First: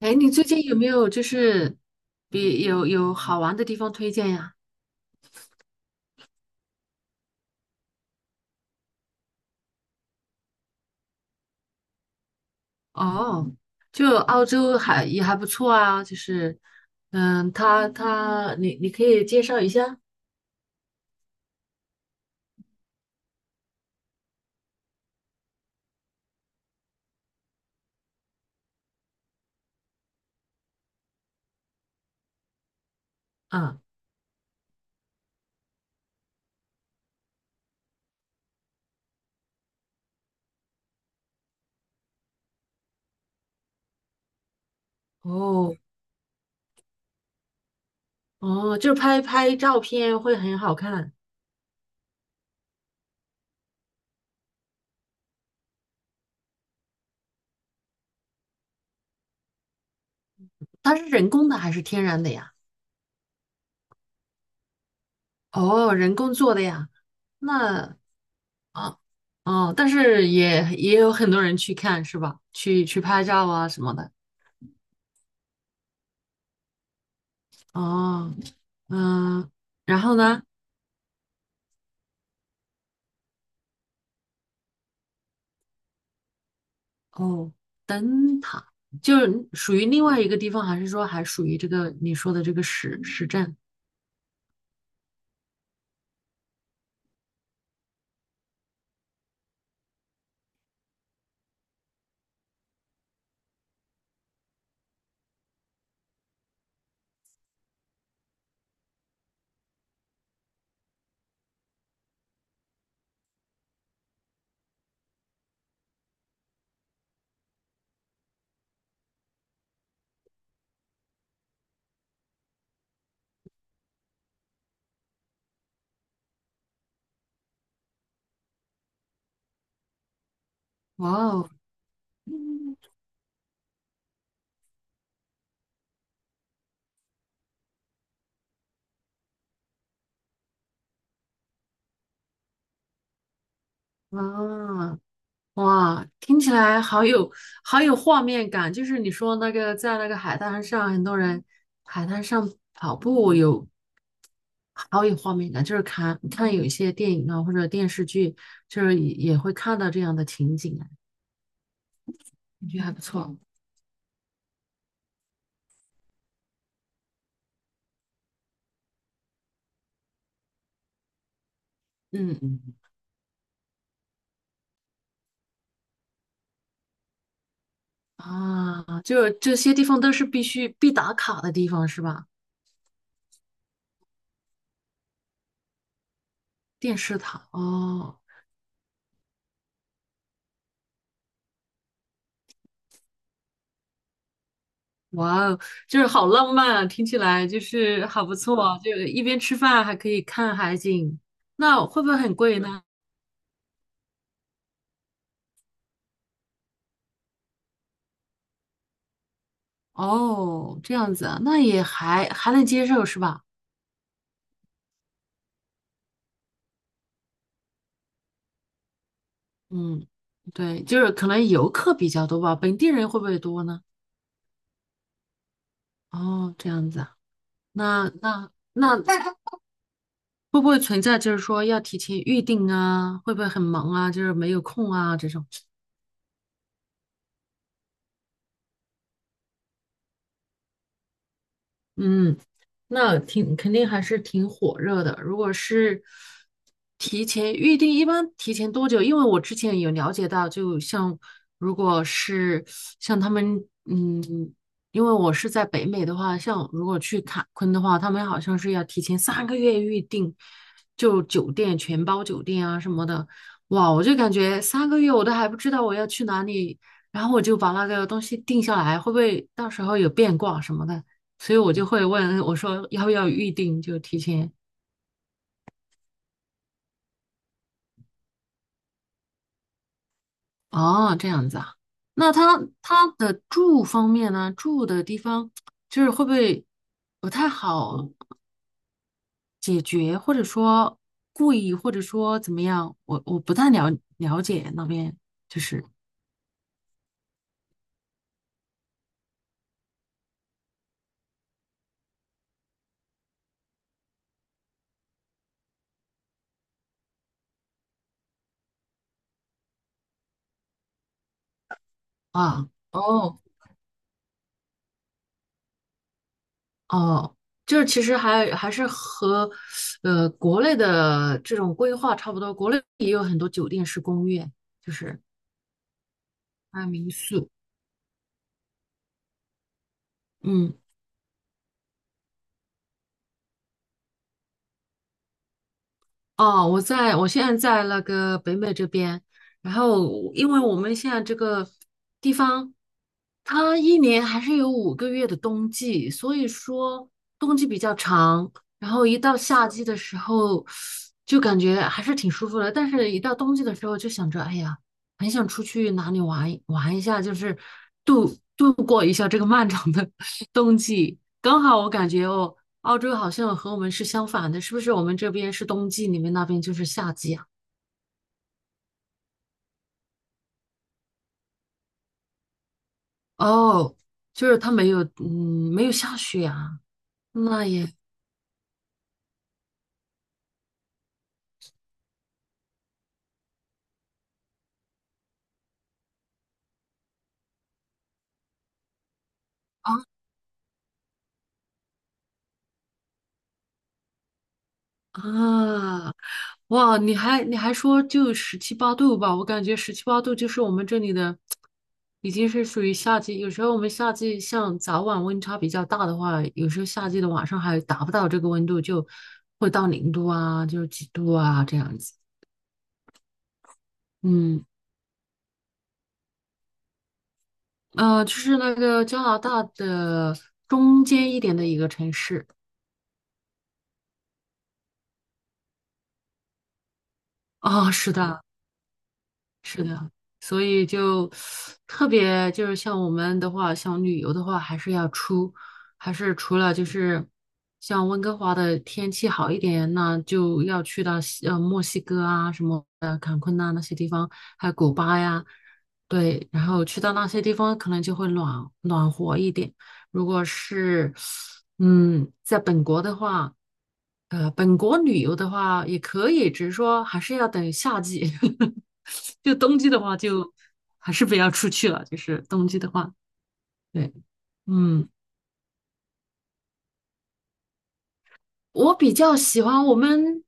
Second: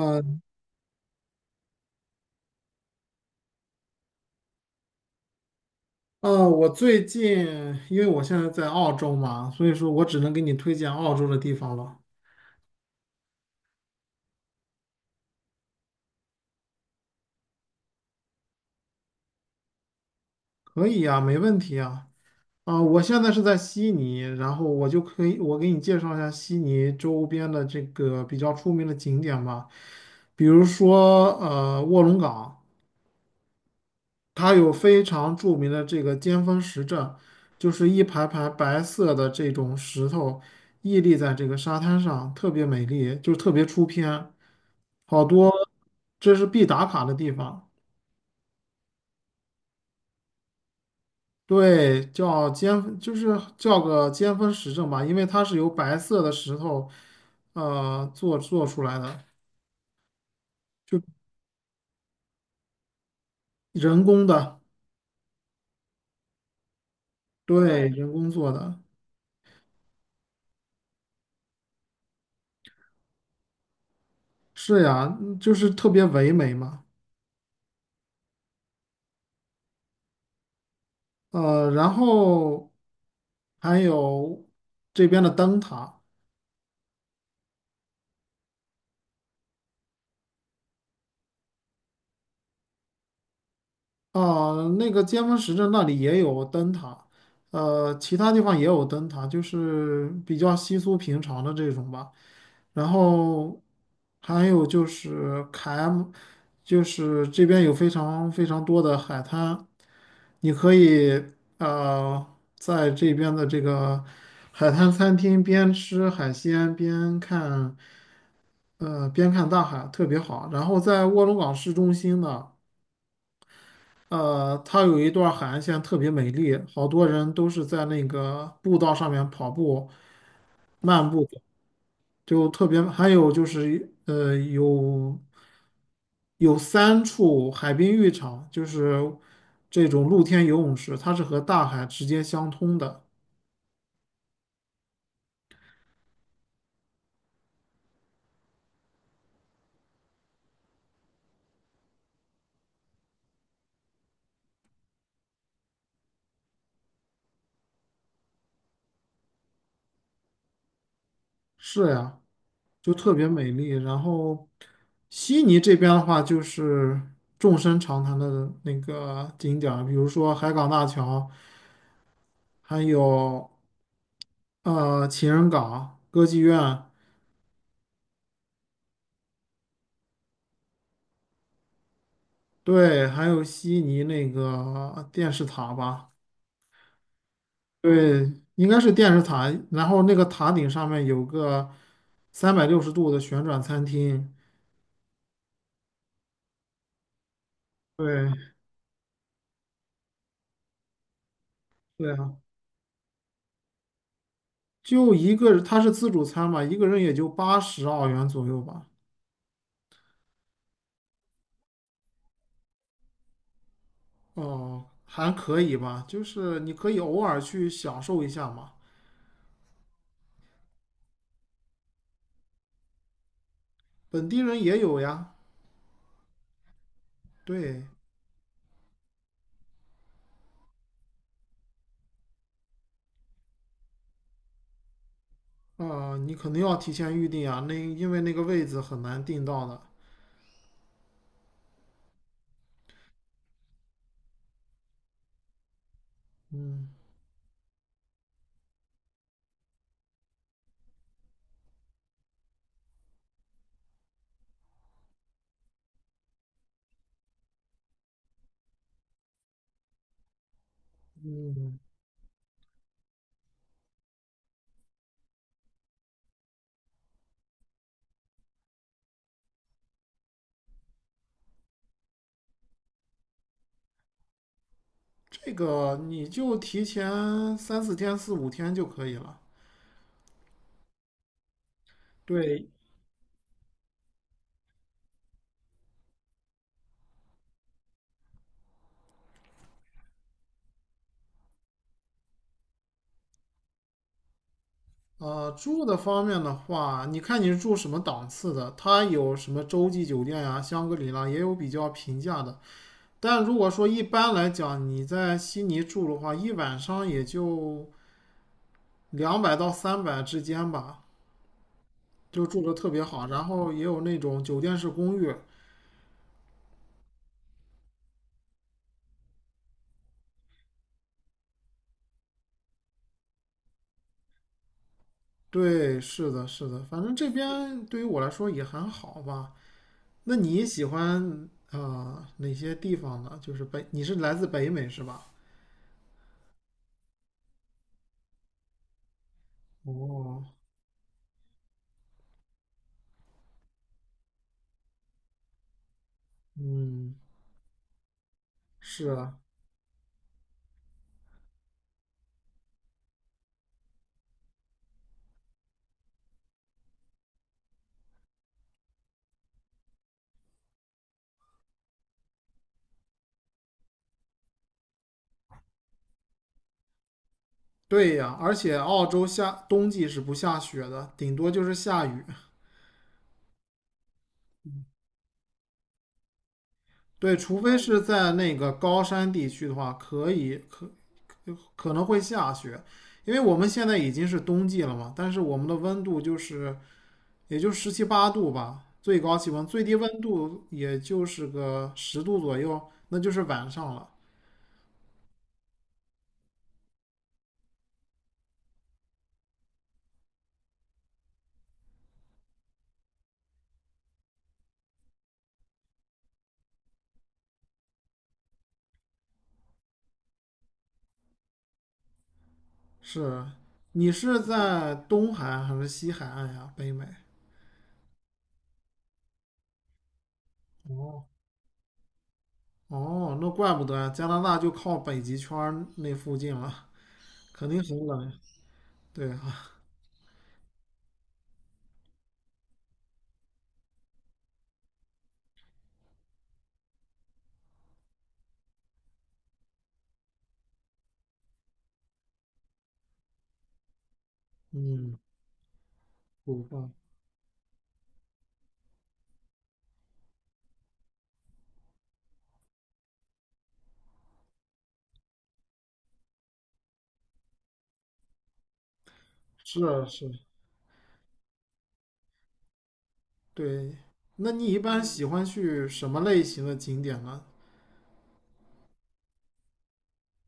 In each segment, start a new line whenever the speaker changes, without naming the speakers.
哎，你最近有没有就是比有好玩的地方推荐呀？
我最近因为我现在在澳洲嘛，所以说我只能给你推荐澳洲的地方了。
哦，就澳洲还也还不错啊，就是嗯，他你可以介绍一下
可以呀，没问题呀。啊，我现在是在悉尼，然后我就可以，我给你介绍一下悉尼周边的这个比较出名的景点吧，比如说卧龙岗，
啊？
它有非常著名的这个尖峰石阵，就是一排排白色的这种石头屹立在这个沙滩上，特别美丽，就是特别出片。好多
哦
这是必打卡的地方。
哦，就是拍拍照片会很好看，
对，叫尖，就是叫个尖峰石阵吧，因为它是由白色的石头，做出来的，
它是人工的还是天然的呀？
人工的，
哦，人工做的呀？
对，
那
人工做的，
啊哦，但是也有很多人去看是吧？去去拍照啊什么的。
是呀，嗯就是特别唯美嘛。
哦，嗯，然后呢？
然后还有这边的灯塔。
哦，灯塔就是属于另外一个地方，还是说还属于这个你说的这个市镇？
啊，那个尖峰石镇那里也有灯塔，其他地方也有灯塔，就是比较稀疏平常的这种吧。然后还有就是凯 M，就是这边有非常非常多的海滩，你可以呃在这边的这个海滩餐厅边吃海鲜边看，边看大海，特别好。然后在卧龙岗市中心呢。它有一段海岸线特别美丽，好多人都是在那个步道上面跑步、
哇
漫步的，
哦，
就特别。还有就是，有三处海滨浴场，就是这种露天游泳池，它是和大海直接相通的。
啊，哇，听起来好有好有画面感。就是你说那个在那个海滩上，很多人海滩上跑步有好有画面感，就是看看有一些电影啊或者电视剧，就是也会看到这样的情景啊，
是呀，
感觉还
就
不
特别
错。
美丽。然后，悉尼这边的话，就是众生长谈的那个景点儿比如说海港大桥，
嗯嗯
还有。情人港、歌剧院，
啊，就这些地方都是必打卡的地方是吧？
对，还有悉尼那个电视塔吧，
电视塔哦，
对，应该是电视塔。然后那个塔顶上面有个360度的旋转餐厅，
哇哦，就是好浪漫啊，听起来就是好
对，
不错啊，就一边吃饭还可以看海景，那会不
对
会很
啊，
贵呢？
就一个，它是自助餐嘛，一个人也就80澳元左右吧，
哦，这样子啊，那也还能接受是吧？
哦，还可以吧，就是你可以偶尔去享受一下嘛，
嗯，对，就是可能游客比较多吧，本地人会不会多呢？
本地人也有呀，
哦，这样子啊，
对，
那会不会存在就是说要提前预定啊？会不会很忙啊？就是没有空啊这种？
啊、你肯定要提前预定啊，那因为那个位子很难订到的。
嗯，那挺肯定还是挺火热的。如果是
嗯，
提前预定，一般提前多久？因为我之前有了解到，就像如果是像他们，嗯，因为我是在北美的话，像如果去坎昆的话，他们好像是要提前三个月预定，就酒店全包酒店啊什么的。哇，我就感觉三个月我都还不知道我要去哪里，然后我就把那个东西定下来，会不会到时候有变卦什么的？所以我就会问我说要不要预定，就提前。
这个你就提前三四天、四五天就可以了。
哦，这样子啊。那他
对，
他的住方面呢？住的地方就是会不会不太好解决，或者说贵，或者说怎么样？我不太了解那边，就
住
是
的方面的话，你看你是住什么档次的，它有什么洲际酒店呀、香格里拉，也有比较平价的。但如果说一般来讲，你在悉尼住的话，一晚上也就200到300之间吧，就住
啊，
的特别好。
哦，
然后也有那种酒店式公寓，
哦，就是其实还是和呃国内的这种规划差不多，国内也有很多酒店式公寓，就是
对，是的，是的，
还有
反
民
正这
宿。
边对于我来说也还好吧。那你
嗯。
喜欢啊、哪些地方呢？就是北，你是来自北美是吧？
哦，我在，我现在在那个北美这边，然后
哦，
因为我们现在这个地方，它一年还是有五个月的冬季，所以说
嗯，
冬季比较长，然后
是
一到
啊，
夏季的时候，就感觉还是挺舒服的，但是一到冬季的时候就想着，哎呀，很想出去哪里玩一下，就是度度过一下这个漫长的 冬季。刚好我感觉哦。澳洲好像和我们是相反的，是不是？我们这边是冬季，你们那边就是夏季啊？
对呀，而且澳洲夏冬季是不下雪的，顶多就是下雨。
哦，就是它没有，嗯，没有下雪啊。
对，除
那
非
也
是在那个高山地区的话，可以可可能会下雪，因为我们现在已经是冬季了嘛，但是我们的温度就是也就十七八度吧，最高气温，最低温度也就是个十度左右，那就是晚上了。
啊，哇，你还说就十七八度吧？我感觉十七八度就是我们这里的，已经是属于夏季。有时候我们夏季像早晚温差比较大的话，有时候夏季的晚上还达不到这个温度，就会到零度啊，就是几度啊这样子。
是啊，你是
嗯。
在东海岸还是西海岸呀？北美。
呃，就是那个加拿大的中间一点的一个城市
哦，那怪不得呀，加拿大就靠北极圈儿那附近了，肯定
啊，
很
是
冷。
的，
对啊，
是的，所以就特别就是像我们的话，想旅游的话，还是要出，还是除了就是像温哥华的天气好一点，那就要去到西呃墨西哥啊什么的坎昆呐、那些地方，还有古
嗯，
巴呀，对，
不
然后
放。
去到那些地方可能就会暖暖和一点。如果是嗯在本国的话，呃本国旅游的话也可以，只是说还是要等夏季。就冬
是
季的
啊
话
是啊，
就还是不要出去了，就是冬季的话，
对。
对，
那你一般
嗯。
喜欢去什么类型的景点呢？
我比较喜欢我们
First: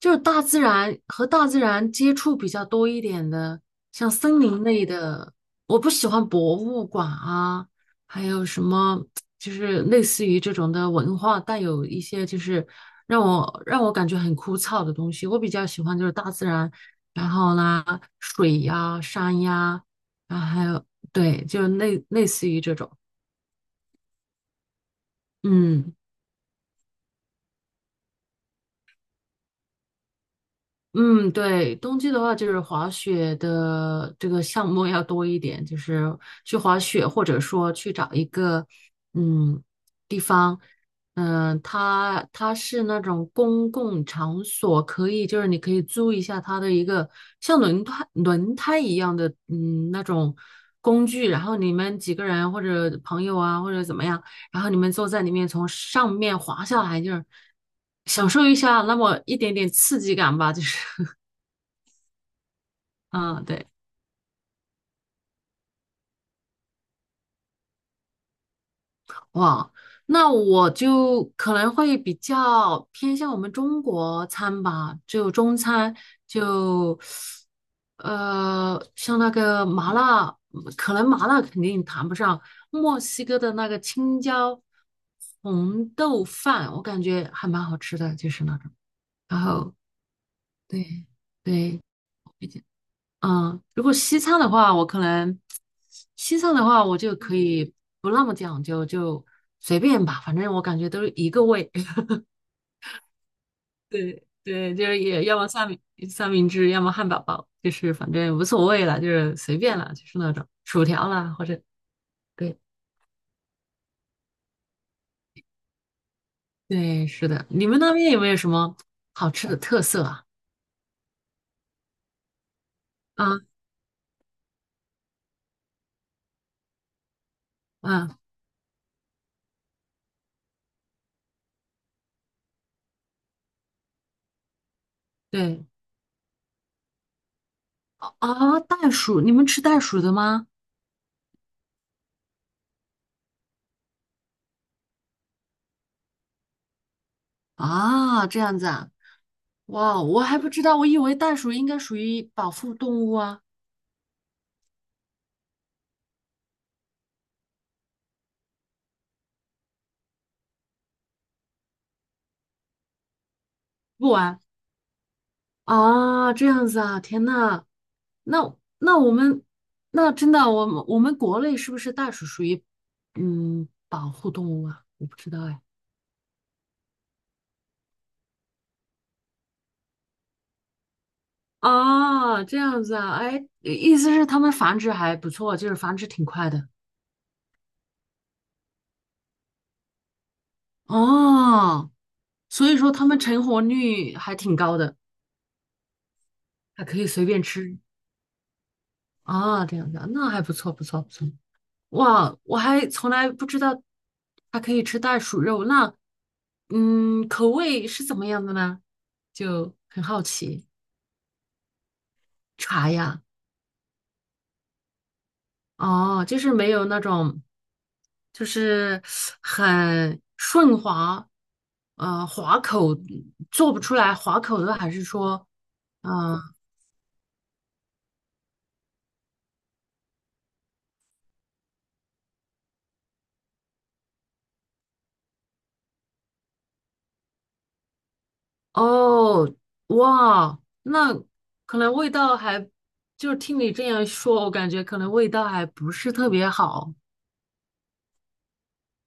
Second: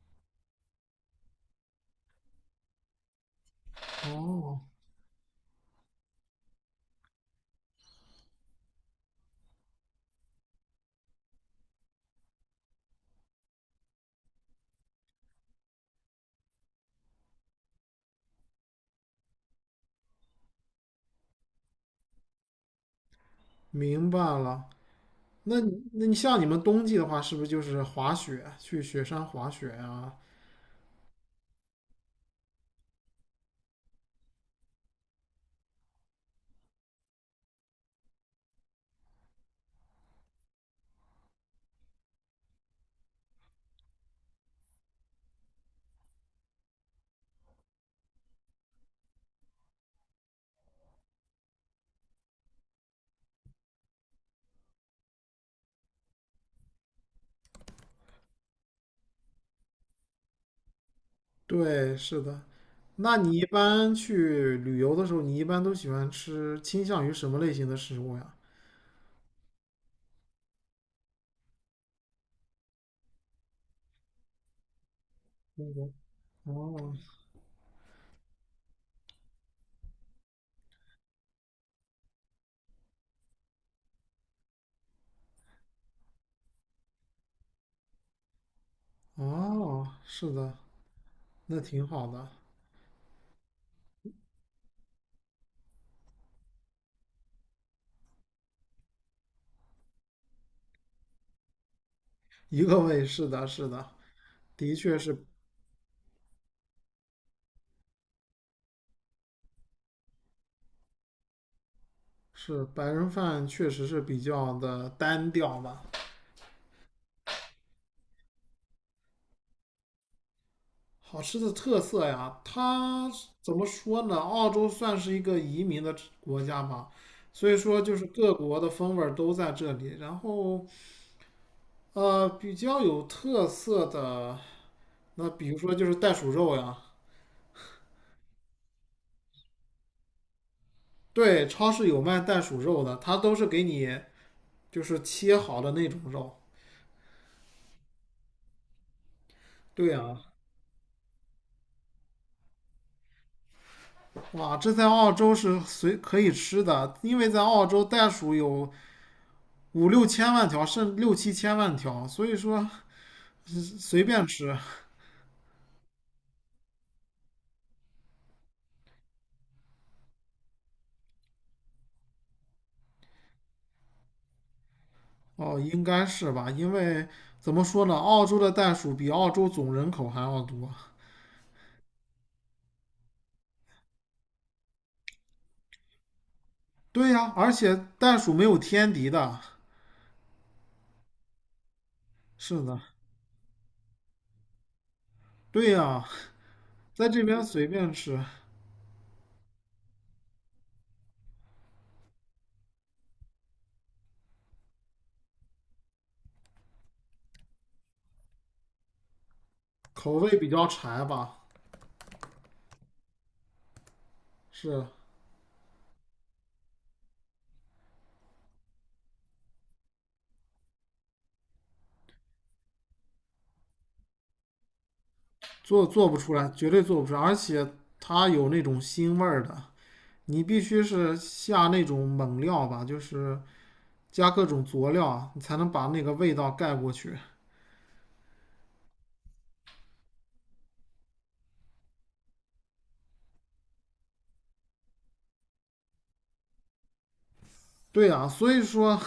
就是大自然和大自然接触比较多一点的，像森
哦，
林类的。我不喜欢博物馆啊，还有什么就是类似于这种的文化带有一些就是让我感觉很枯燥的东西。我比较喜欢就是大自然，然后呢，水呀、山呀，然后还有对，就类似于这种，
明白了。那你
嗯。
那你像你们冬季的话，是不是就是滑雪，去雪山滑雪啊？
嗯，对，冬季的话就是滑雪的这个项目要多一点，就是去滑雪，或者说去找一个嗯地方，嗯、它是那种公共场所，可以就是你可以租一下它的一个像轮胎一样的嗯那种工具，然后你们几个人或者朋友啊或者怎么样，然后你们坐在里面从上面滑下来，就是享受一下那么一点点刺激感吧，就是。
对，是的。那你
嗯，
一
对，
般去旅游的时候，你一般都喜欢吃倾向于什么类型的食物呀？
哇，那我就可能会比较偏向我们中国餐吧，就中餐，
哦
就呃，像那个麻辣，可能麻辣肯定谈不上，墨西哥的那个青椒红豆饭，我感觉还蛮好吃的，就是那种。然后
哦，是的，
对
那
对，
挺好的，
嗯，如果西餐的话，我可能西餐的话，我就可以不那么讲究，就随便吧，反正我感觉都是一个味。
一个味，是的，是的，
对
的
对，就
确
是
是
也要么三明治，要么汉堡包，就是反正无所谓了，就是随便了，就是那种薯条啦，或者对
是白人饭确实是比较的单调吧。
对，是的。你们那边有没有什么好吃的特色啊？
好吃的特色呀，它
啊
怎么说呢？澳洲算是一个移民的国家吧，所以说就是
啊，
各国的风味儿都在这里，然后比较有特色的。那比如
对
说就是袋鼠肉呀，
啊，袋鼠，你们吃袋鼠的吗？
对，超市有卖袋鼠肉的，它都是给你就是切好的那种肉。
啊，这样子啊。
对
哇，
呀，
我还不知道，我以为袋鼠应该属于保护动物啊。
哇，这在澳洲是随可以吃的，因为在澳洲袋鼠有五六千万条，甚至六七千万条，所以说随
不
便
玩，
吃。
啊，这样子啊，天呐，那那我们那真的，我们国内是不是袋鼠属于嗯保护动物啊？我不知道
哦，
哎。
应该是吧？因为怎么说呢，澳洲的袋鼠比澳洲总人口还要多。
啊，这样子啊，哎，意思是它们繁殖还不错，就是繁殖挺快的。
对呀，而且袋鼠没有天敌的。
哦，
是
所以
的，
说它们成活率还挺高的，
对呀，
还可以
在这
随便
边随
吃。
便吃。
啊，这样子啊，那还不错，不错，不错。哇，我还从来不知道它可以吃袋鼠肉，那嗯，口味是怎么样的呢？就很
口
好
味比较
奇。
柴吧，
茶呀，
是
哦，就是没有那种，就是很顺滑，呃，滑口做不出来滑口的，还是说，
做不出
嗯、
来，绝对做不出来，而且它有那种腥味儿的，你必须是下那种猛料吧，就是加各种佐料啊你才能把那个味道盖过去。
哦，哇，那可能味道还，就是听你这样说，我感觉可能味道还不是特别好。
对啊，所以说，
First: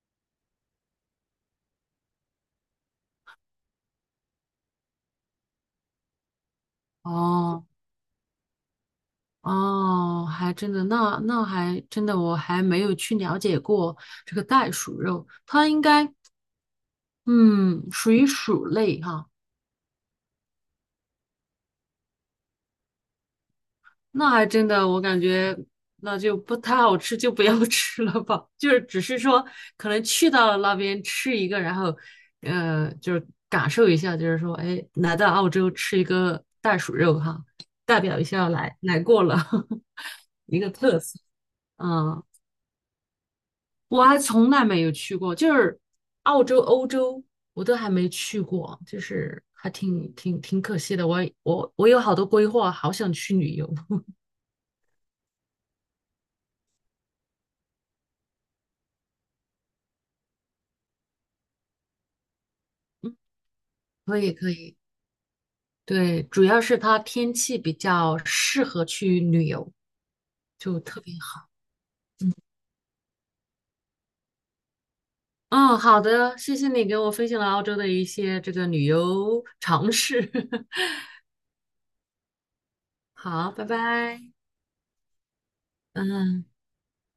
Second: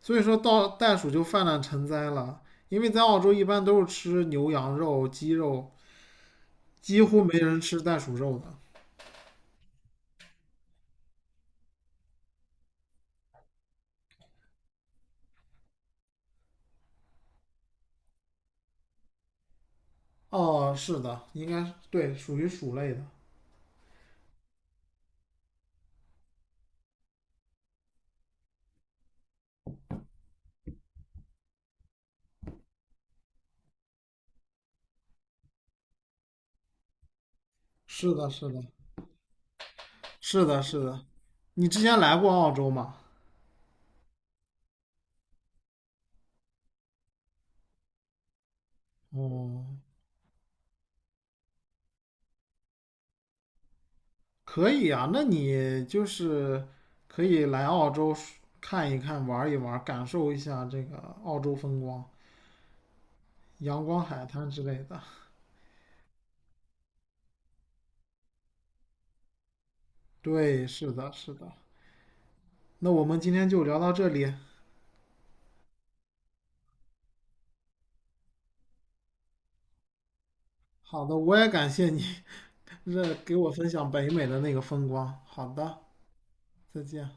所以说到袋鼠就泛滥成灾了，因为在澳洲一般都是吃牛羊肉、鸡肉，几乎没人
哦。
吃袋鼠肉的。
哦，还真的，那那还真的，我还没有去了解过这个袋鼠肉，它应该嗯属于鼠类哈、
哦，是的，应该是对，属于鼠类的。
那还真的，我感觉那就不太好吃，就不要 吃了吧。就是只是说可能去到了那边吃一个，然后呃就是感受一下，就是说哎来到澳洲吃一个袋鼠肉哈、代
是
表一
的，是
下
的，
来过了
是
一
的，
个
是
特
的。
色，
你之前来
嗯。
过澳洲吗？
我还从来没有去过，就是澳洲、欧洲我都还没去过，就是
哦，
还挺可惜的。我有好多规划，好想去旅游。
可以啊，那你就是可以来澳洲看一看、玩一玩，感受一下这个澳洲风光、阳光
可
海
以
滩
可
之
以，
类的。
对，主要是它天气比较适合去旅游，
对，
就
是
特
的，
别
是
好。
的。那我们今天就聊到这里。
嗯，好的，谢谢你给我分享了澳洲的一些这个旅游常识。
好的，我也感谢你 这给
好，
我
拜
分享北美
拜。
的那个风光。好的，
嗯。
再见。